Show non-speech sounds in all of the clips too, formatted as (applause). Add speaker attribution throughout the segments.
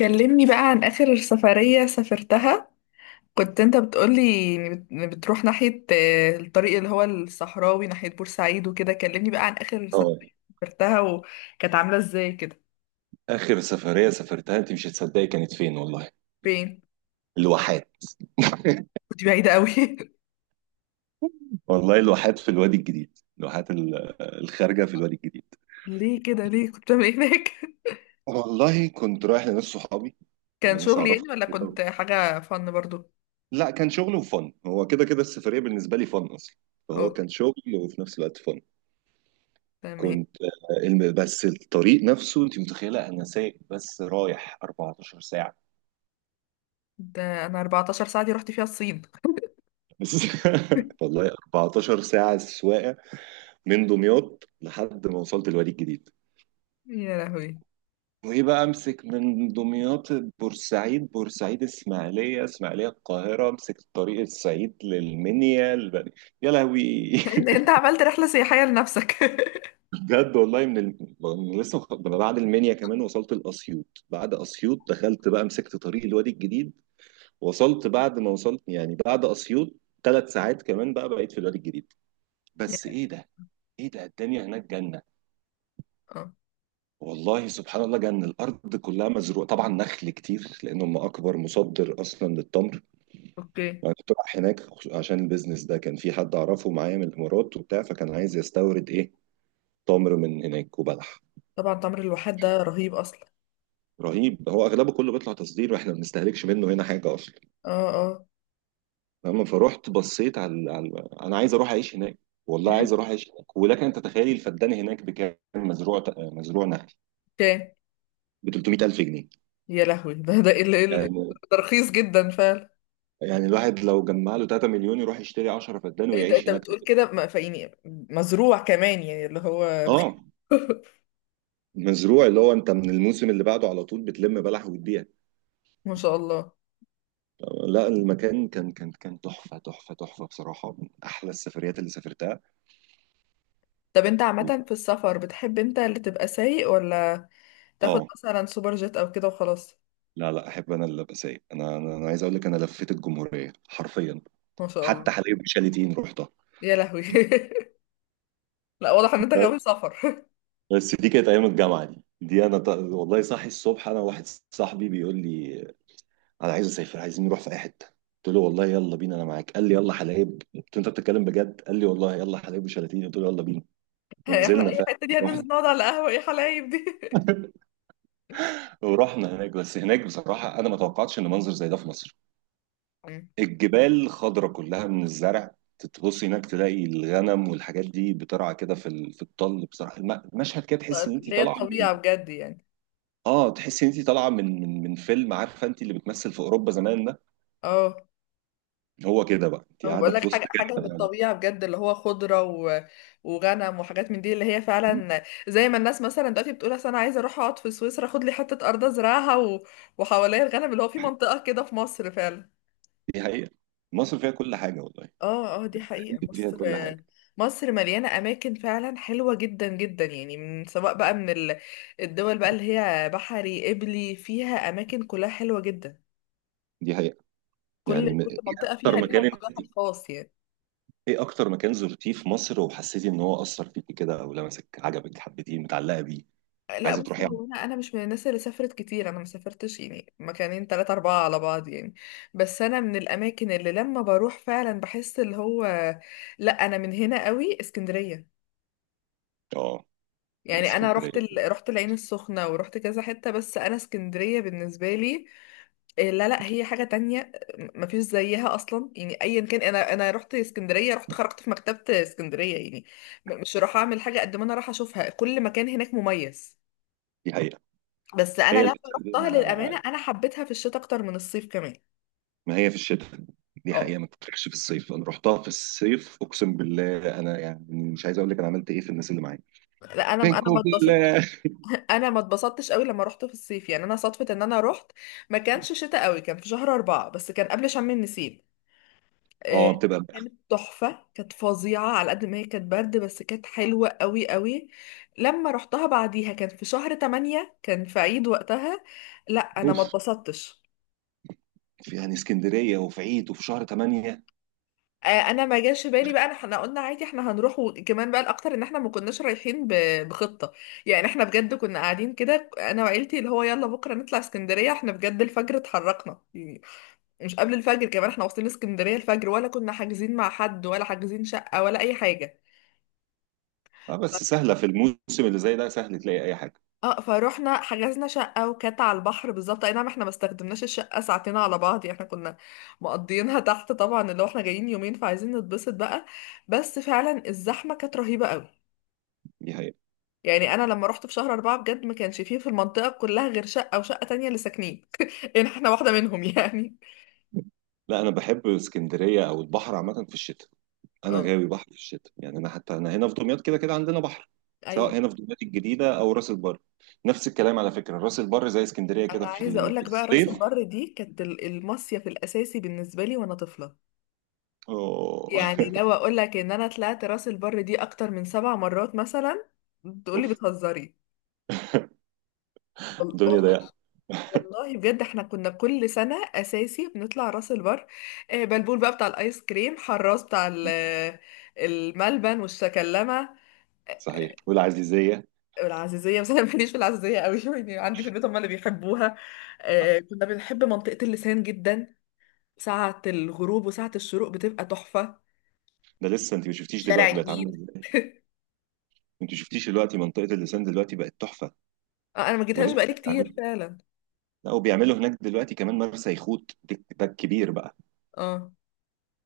Speaker 1: كلمني بقى عن آخر سفرية سافرتها. كنت انت بتقولي إن بتروح ناحية، الطريق اللي هو الصحراوي ناحية بورسعيد وكده. كلمني بقى عن آخر
Speaker 2: اه،
Speaker 1: سفرية سافرتها وكانت عاملة ازاي كده.
Speaker 2: اخر سفريه سافرتها انت مش هتصدقي كانت فين والله.
Speaker 1: فين؟
Speaker 2: الواحات.
Speaker 1: كنت بعيدة قوي (laughs)
Speaker 2: والله الواحات في الوادي الجديد، الواحات الخارجه في الوادي الجديد.
Speaker 1: ليه كده؟ كنت بعمل ايه هناك؟ (laughs)
Speaker 2: والله كنت رايح لناس صحابي، هم
Speaker 1: كان
Speaker 2: ناس
Speaker 1: شغل
Speaker 2: اعرفها
Speaker 1: يعني ولا
Speaker 2: كده.
Speaker 1: كنت حاجة فن برضو؟
Speaker 2: لا كان شغل وفن، هو كده كده السفريه بالنسبه لي فن اصلا، فهو
Speaker 1: اوكي،
Speaker 2: كان شغل وفي نفس الوقت فن.
Speaker 1: تمام.
Speaker 2: كنت بس الطريق نفسه انت متخيله انا سايق بس رايح 14 ساعه،
Speaker 1: ده انا 14 ساعة دي رحت فيها الصين.
Speaker 2: بس (laughs)
Speaker 1: (laughs)
Speaker 2: والله 14 ساعه سواقه من دمياط لحد ما وصلت الوادي الجديد.
Speaker 1: يا لهوي،
Speaker 2: وايه بقى، امسك من دمياط بورسعيد، بورسعيد اسماعيليه، اسماعيليه القاهره، امسك طريق الصعيد للمنيا يا لهوي.
Speaker 1: انت عملت رحلة سياحية لنفسك؟ (laughs)
Speaker 2: (laughs) بجد والله من ال... من لسه مخ- من بعد المنيا كمان وصلت الاسيوط، بعد اسيوط دخلت بقى مسكت طريق الوادي الجديد. وصلت بعد ما وصلت يعني بعد اسيوط ثلاث ساعات كمان بقى بقيت في الوادي الجديد.
Speaker 1: يا
Speaker 2: بس
Speaker 1: لهوي.
Speaker 2: ايه ده، ايه ده الدنيا هناك جنه.
Speaker 1: اه.
Speaker 2: والله سبحان الله جنة الأرض، كلها مزروعة طبعا نخل كتير لأن هم أكبر مصدر أصلا للتمر.
Speaker 1: اوكي.
Speaker 2: انا كنت رايح هناك عشان البيزنس ده، كان في حد اعرفه معايا من الامارات وبتاع، فكان عايز يستورد ايه، تمر من هناك وبلح.
Speaker 1: طبعا تمر الواحات ده رهيب اصلا.
Speaker 2: رهيب، هو اغلبه كله بيطلع تصدير واحنا ما بنستهلكش منه هنا حاجه اصلا.
Speaker 1: اه اه.
Speaker 2: فاهم؟ فروحت بصيت على، انا عايز اروح اعيش هناك. والله عايز اروح اعيش هناك، ولكن انت تخيلي الفدان هناك بكام، مزروع، مزروع نخل،
Speaker 1: كان.
Speaker 2: ب 300,000 جنيه.
Speaker 1: يا لهوي،
Speaker 2: يعني
Speaker 1: ده رخيص جدا فعلا.
Speaker 2: يعني الواحد لو جمع له 3 مليون يروح يشتري 10 فدان
Speaker 1: انت
Speaker 2: ويعيش
Speaker 1: انت
Speaker 2: هناك.
Speaker 1: بتقول كده، فيعني مزروع كمان يعني اللي هو
Speaker 2: اه
Speaker 1: بخير؟ (laughs)
Speaker 2: مزروع، اللي هو انت من الموسم اللي بعده على طول بتلم بلح وتبيع.
Speaker 1: ما شاء الله.
Speaker 2: لا المكان كان تحفة تحفة تحفة بصراحة، من أحلى السفريات اللي سافرتها.
Speaker 1: طب انت
Speaker 2: و...
Speaker 1: عامة في السفر بتحب انت اللي تبقى سايق ولا تاخد
Speaker 2: آه
Speaker 1: مثلا سوبر جيت او كده وخلاص؟
Speaker 2: لا لا، أحب أنا اللي أبقى سايق، أنا عايز أقول لك أنا لفيت الجمهورية حرفيا،
Speaker 1: ما شاء الله.
Speaker 2: حتى حلايب وشاليتين رحتها.
Speaker 1: يا لهوي (laughs) لا، واضح ان انت غاوي سفر.
Speaker 2: بس دي كانت أيام الجامعة، والله صاحي الصبح أنا واحد صاحبي بيقول لي أنا عايز أسافر، عايزين نروح في أي حتة. قلت له والله يلا بينا أنا معاك، قال لي يلا حلايب، قلت له أنت بتتكلم بجد، قال لي والله يلا حلايب وشاليتين، قلت له يلا بينا.
Speaker 1: (laughs) احنا
Speaker 2: ونزلنا
Speaker 1: اي حتة دي؟ هننزل
Speaker 2: فعلا
Speaker 1: نقعد على قهوة؟ ايه حلايب دي؟ (laughs)
Speaker 2: ورحنا هناك. بس هناك بصراحة أنا ما توقعتش إن منظر زي ده في مصر.
Speaker 1: مم.
Speaker 2: الجبال خضرة كلها من الزرع، تبص هناك تلاقي الغنم والحاجات دي بترعى كده في الطل. بصراحة المشهد كده تحس إن أنت
Speaker 1: اللي هي
Speaker 2: طالعة من،
Speaker 1: الطبيعة بجد يعني.
Speaker 2: آه تحس إن أنت طالعة من فيلم، عارفة أنت اللي بتمثل في أوروبا زمان ده،
Speaker 1: اه.
Speaker 2: هو كده بقى أنت
Speaker 1: انا
Speaker 2: قاعدة
Speaker 1: بقول
Speaker 2: في
Speaker 1: لك
Speaker 2: وسط
Speaker 1: حاجه من
Speaker 2: كده.
Speaker 1: الطبيعه بجد اللي هو خضره، و... وغنم وحاجات من دي، اللي هي فعلا زي ما الناس مثلا دلوقتي بتقول اصل انا عايزه اروح اقعد في سويسرا اخد لي حته ارض ازرعها، و... وحواليا الغنم، اللي هو في منطقه كده في مصر فعلا.
Speaker 2: دي حقيقة، مصر فيها كل حاجة والله،
Speaker 1: اه اه، دي حقيقه.
Speaker 2: فيها
Speaker 1: مصر
Speaker 2: كل حاجة.
Speaker 1: مصر مليانه اماكن فعلا حلوه جدا جدا، يعني من سواء بقى من ال... الدول بقى اللي هي بحري قبلي، فيها اماكن كلها حلوه جدا.
Speaker 2: دي حقيقة، يعني
Speaker 1: كل
Speaker 2: إيه
Speaker 1: منطقه فيها
Speaker 2: أكتر
Speaker 1: ليها
Speaker 2: مكان،
Speaker 1: طابعها الخاص يعني.
Speaker 2: ايه اكتر مكان زرتيه في مصر وحسيتي ان هو اثر فيكي كده او لمسك، عجبك، حبيتيه، متعلقه بيه؟
Speaker 1: لا
Speaker 2: عايزه
Speaker 1: بص،
Speaker 2: تروحي على-
Speaker 1: هو انا مش من الناس اللي سافرت كتير، انا ما سافرتش يعني، مكانين تلاتة اربعة على بعض يعني. بس انا من الاماكن اللي لما بروح فعلا بحس اللي هو، لا انا من هنا قوي اسكندرية.
Speaker 2: اه
Speaker 1: يعني انا رحت
Speaker 2: اسكندريه.
Speaker 1: ال... رحت العين السخنة ورحت كذا حتة، بس انا اسكندرية بالنسبة لي إيه، لا هي حاجة تانية. ما فيش زيها اصلا يعني، ايا كان. انا رحت اسكندرية، رحت خرجت في مكتبة اسكندرية يعني مش راح اعمل حاجة قد ما انا راح اشوفها. كل مكان هناك مميز.
Speaker 2: دي حقيقه،
Speaker 1: بس انا
Speaker 2: هي
Speaker 1: لما رحتها، للامانه
Speaker 2: الاسكندرية-
Speaker 1: انا حبيتها في الشتاء اكتر من الصيف كمان.
Speaker 2: ما هي في الشتاء، دي
Speaker 1: اه،
Speaker 2: حقيقه ما تروحش في الصيف. انا رحتها في الصيف اقسم بالله، انا يعني مش عايز اقول لك انا عملت ايه في الناس اللي معايا.
Speaker 1: لا انا
Speaker 2: منكم
Speaker 1: ما اتبسطت.
Speaker 2: بالله.
Speaker 1: (laughs) انا ما اتبسطتش قوي لما رحت في الصيف يعني. انا صدفه ان انا رحت، ما كانش شتاء قوي، كان في شهر 4 بس، كان قبل شم النسيم. آه،
Speaker 2: اه بتبقى.
Speaker 1: كانت تحفه، كانت فظيعه، على قد ما هي كانت برد بس كانت حلوه قوي قوي. لما رحتها بعديها كان في شهر 8، كان في عيد وقتها. لا انا ما
Speaker 2: اوف،
Speaker 1: اتبسطتش.
Speaker 2: في يعني اسكندريه وفي عيد وفي شهر 8.
Speaker 1: انا ما جاش في بالي بقى، احنا قلنا عادي احنا هنروح. وكمان بقى الاكتر ان احنا ما كناش رايحين بخطه. يعني احنا بجد كنا قاعدين كده انا وعيلتي، اللي هو يلا بكره نطلع اسكندريه، احنا بجد الفجر اتحركنا يعني، مش قبل الفجر كمان. احنا واصلين اسكندريه الفجر، ولا كنا حاجزين مع حد، ولا حاجزين شقه، ولا اي حاجه.
Speaker 2: اه بس سهله في الموسم اللي زي ده، سهل تلاقي اي حاجه.
Speaker 1: اه، فروحنا حجزنا شقه وكانت على البحر بالظبط. اي نعم، احنا ما استخدمناش الشقه ساعتين على بعض يعني، احنا كنا مقضيينها تحت طبعا، اللي هو احنا جايين يومين فعايزين نتبسط بقى. بس فعلا الزحمه كانت رهيبه قوي.
Speaker 2: دي حقيقه.
Speaker 1: يعني انا لما رحت في شهر 4 بجد ما كانش فيه في المنطقة كلها غير شقة وشقة تانية اللي ساكنين. (laughs) يعني احنا واحدة منهم يعني.
Speaker 2: لا انا بحب اسكندريه او البحر عامه في الشتاء، انا
Speaker 1: اه.
Speaker 2: غاوي بحر في الشتاء. يعني انا حتى انا هنا في دمياط كده كده عندنا بحر، سواء
Speaker 1: ايوه،
Speaker 2: هنا في دمياط الجديده او راس البر. نفس الكلام على فكره راس البر زي اسكندريه كده
Speaker 1: انا عايزة اقول
Speaker 2: في
Speaker 1: لك بقى راس
Speaker 2: الصيف.
Speaker 1: البر دي كانت المصيف الاساسي بالنسبة لي وانا طفلة.
Speaker 2: أوه.
Speaker 1: يعني لو اقول لك ان انا طلعت راس البر دي اكتر من 7 مرات مثلا،
Speaker 2: اوف،
Speaker 1: تقولي بتهزري.
Speaker 2: الدنيا
Speaker 1: والله،
Speaker 2: ضيقه.
Speaker 1: والله بجد احنا كنا كل سنة اساسي بنطلع راس البر. بلبول بقى بتاع الايس كريم، حراس بتاع الملبن والشكلمة
Speaker 2: صحيح، والعزيزيه.
Speaker 1: والعزيزية. بس أنا ماليش في العزيزية قوي (laughs) يعني عندي في البيت هم اللي بيحبوها. كنا بنحب منطقة اللسان جدا. ساعة الغروب وساعة الشروق بتبقى تحفة.
Speaker 2: ده لسه انت ما شفتيش
Speaker 1: شارع
Speaker 2: دلوقتي بقت عامله
Speaker 1: النيل.
Speaker 2: ازاي، انت ما شفتيش دلوقتي منطقه اللسان دلوقتي بقت تحفه،
Speaker 1: أنا ما جيتهاش
Speaker 2: ولسه
Speaker 1: بقالي كتير
Speaker 2: بيعملوا.
Speaker 1: فعلا.
Speaker 2: لا وبيعملوا هناك دلوقتي كمان مرسى يخوت، ده الكبير بقى.
Speaker 1: اه.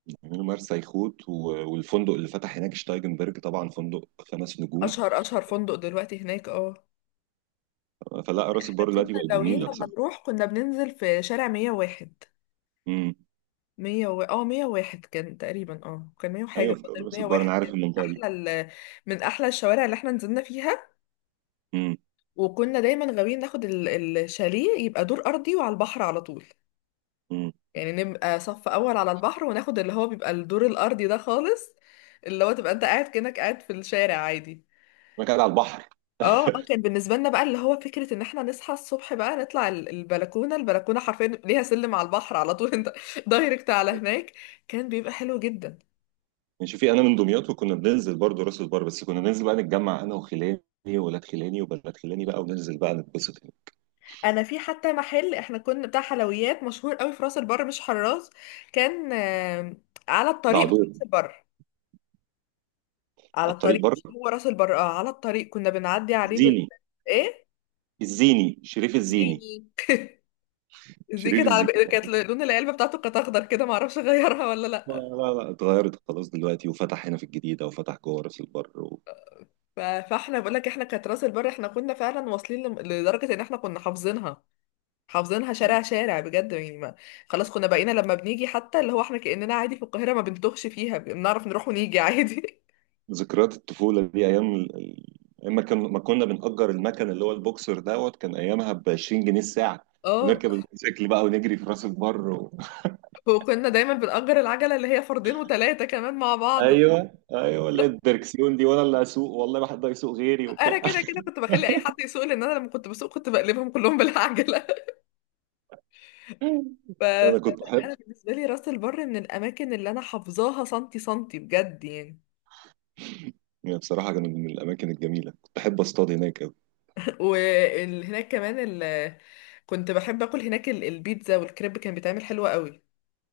Speaker 2: بيعملوا مرسى يخوت والفندق اللي فتح هناك شتايجنبرج، طبعا فندق خمس نجوم.
Speaker 1: أشهر فندق دلوقتي هناك، اه.
Speaker 2: فلا راس
Speaker 1: احنا
Speaker 2: البر
Speaker 1: كنا
Speaker 2: دلوقتي بقت
Speaker 1: غاويين
Speaker 2: جميله
Speaker 1: لما
Speaker 2: بصراحه.
Speaker 1: نروح كنا بننزل في شارع 101.
Speaker 2: امم،
Speaker 1: 100، و... اه 101 كان تقريبا، اه كان 100 وحاجة،
Speaker 2: ايوه
Speaker 1: بس
Speaker 2: في
Speaker 1: تقريباً
Speaker 2: راس البر انا
Speaker 1: 101
Speaker 2: عارف
Speaker 1: كان
Speaker 2: المنطقه دي.
Speaker 1: أحلى، ال... من أحلى الشوارع اللي احنا نزلنا فيها.
Speaker 2: امم.
Speaker 1: وكنا دايما غاويين ناخد الشاليه، يبقى دور ارضي وعلى البحر على طول،
Speaker 2: امم.
Speaker 1: يعني نبقى صف اول على البحر، وناخد اللي هو بيبقى الدور الارضي ده خالص، اللي هو تبقى انت قاعد كأنك قاعد في الشارع عادي.
Speaker 2: انا قاعد على البحر.
Speaker 1: اه اه، كان بالنسبه لنا بقى اللي هو فكره ان احنا نصحى الصبح بقى نطلع البلكونه حرفيا ليها سلم على البحر على طول انت (laughs) دايركت على هناك. كان بيبقى حلو جدا.
Speaker 2: يعني شوفي انا من دمياط وكنا بننزل برضه راس البر، بس كنا بننزل بقى نتجمع انا وخلاني وولاد خلاني وبنات خلاني بقى، وننزل بقى نتبسط هنا.
Speaker 1: انا في حتى محل احنا كنا بتاع حلويات مشهور قوي في راس البر مش حراس. كان، على
Speaker 2: ده
Speaker 1: الطريق بتاع
Speaker 2: عدو،
Speaker 1: راس البر، على
Speaker 2: على الطريق
Speaker 1: الطريق،
Speaker 2: بره،
Speaker 1: مش هو راس البر. اه على الطريق كنا بنعدي عليه بال،
Speaker 2: الزيني،
Speaker 1: ايه،
Speaker 2: الزيني شريف الزيني،
Speaker 1: زيني. زي
Speaker 2: شريف
Speaker 1: كانت على،
Speaker 2: الزيني.
Speaker 1: كانت لون العلبه بتاعته كانت اخضر كده، ما اعرفش غيرها (laughs) ولا
Speaker 2: لا
Speaker 1: لا.
Speaker 2: لا لا، اتغيرت خلاص دلوقتي، وفتح هنا في الجديده وفتح جوه راس البر
Speaker 1: ف... فاحنا بقول لك احنا كانت راس البر احنا كنا فعلا واصلين لدرجه ان احنا كنا حافظينها، حافظينها شارع شارع بجد يعني ما. خلاص كنا بقينا لما بنيجي حتى اللي هو احنا كاننا عادي في القاهره، ما بنتوهش فيها، بنعرف نروح ونيجي عادي.
Speaker 2: ذكريات الطفولة دي، أيام ما كنا بنأجر المكن اللي هو البوكسر دوت، كان أيامها ب 20 جنيه الساعة،
Speaker 1: (laughs) اه.
Speaker 2: ونركب الموتوسيكل بقى ونجري في راس البر
Speaker 1: وكنا دايما بنأجر العجله اللي هي فردين وثلاثه كمان مع
Speaker 2: (laughs)
Speaker 1: بعض.
Speaker 2: أيوه أيوه، اللي هي الدركسيون دي، وأنا اللي أسوق والله ما حد هيسوق غيري
Speaker 1: انا
Speaker 2: وبتاع.
Speaker 1: كده كده كنت بخلي اي حد يسوق، لان انا لما كنت بسوق كنت بقلبهم كلهم بالعجله. (laughs) ف...
Speaker 2: (laughs) أنا كنت
Speaker 1: فلا انا
Speaker 2: أحب،
Speaker 1: بالنسبه لي راس البر من الاماكن اللي انا حافظاها سنتي سنتي بجد يعني.
Speaker 2: يعني بصراحة كانت من الأماكن الجميلة، كنت أحب أصطاد هناك أوي.
Speaker 1: (laughs) وهناك كمان، ال... كنت بحب اكل هناك البيتزا والكريب، كان بيتعمل حلو قوي.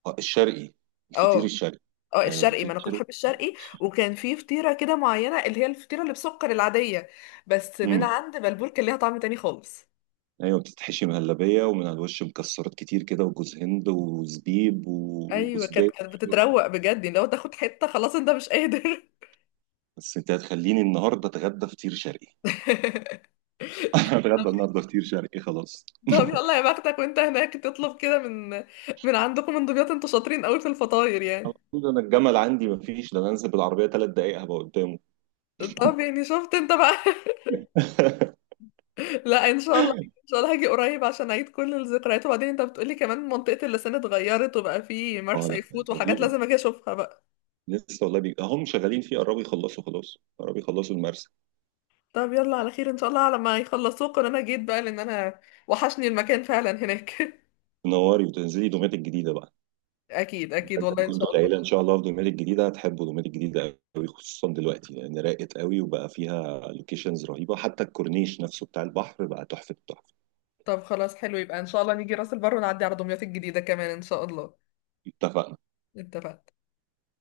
Speaker 2: آه، الشرقي، الفطير
Speaker 1: اه
Speaker 2: الشرقي.
Speaker 1: اه،
Speaker 2: أيوه
Speaker 1: الشرقي، ما
Speaker 2: الفطير
Speaker 1: انا كنت
Speaker 2: الشرقي.
Speaker 1: بحب الشرقي. وكان في فطيره كده معينه، اللي هي الفطيره اللي بسكر العاديه، بس من
Speaker 2: امم،
Speaker 1: عند بلبول كان ليها طعم تاني خالص.
Speaker 2: ايوه بتتحشي مهلبيه ومن على الوش مكسرات كتير كده وجوز هند وزبيب
Speaker 1: ايوه
Speaker 2: وسديك.
Speaker 1: كانت بتتروق بجد، يعني لو تاخد حته خلاص انت مش قادر.
Speaker 2: بس انت هتخليني النهارده اتغدى فطير شرقي،
Speaker 1: (laughs)
Speaker 2: (laughs) هتغدى النهارده فطير شرقي خلاص.
Speaker 1: طب يلا يا بختك وانت هناك، تطلب كده من من عندكم من دمياط. انتوا شاطرين قوي في الفطاير
Speaker 2: على
Speaker 1: يعني.
Speaker 2: طول، انا الجمل عندي مفيش ده، انا انزل بالعربيه ثلاث دقائق هبقى قدامه.
Speaker 1: طب يعني شفت انت بقى.
Speaker 2: (laughs)
Speaker 1: (laughs) لا ان شاء الله، ان شاء الله هاجي قريب عشان اعيد كل الذكريات. وبعدين انت بتقولي كمان منطقة اللسان اتغيرت وبقى في
Speaker 2: اه
Speaker 1: مرسى
Speaker 2: لا،
Speaker 1: يفوت وحاجات
Speaker 2: رهيبه،
Speaker 1: لازم اجي اشوفها بقى.
Speaker 2: لسه والله هم شغالين فيه، قربوا يخلصوا، خلاص قربوا يخلصوا المرسى.
Speaker 1: طب يلا على خير، ان شاء الله على ما يخلصوك وانا جيت بقى، لان انا وحشني المكان فعلا هناك. (laughs)
Speaker 2: تنوري وتنزلي دومات الجديده بقى،
Speaker 1: اكيد اكيد،
Speaker 2: لازم.
Speaker 1: والله ان شاء
Speaker 2: كنتوا
Speaker 1: الله.
Speaker 2: العيله ان شاء الله في دومات الجديده، هتحبوا دومات الجديده قوي خصوصا دلوقتي، لان راقت قوي وبقى فيها لوكيشنز رهيبه، حتى الكورنيش نفسه بتاع البحر بقى تحفه التحفه.
Speaker 1: طب خلاص حلو، يبقى ان شاء الله نيجي راس البر ونعدي على دمياط الجديدة كمان ان شاء الله.
Speaker 2: اتفقنا.
Speaker 1: اتفقنا.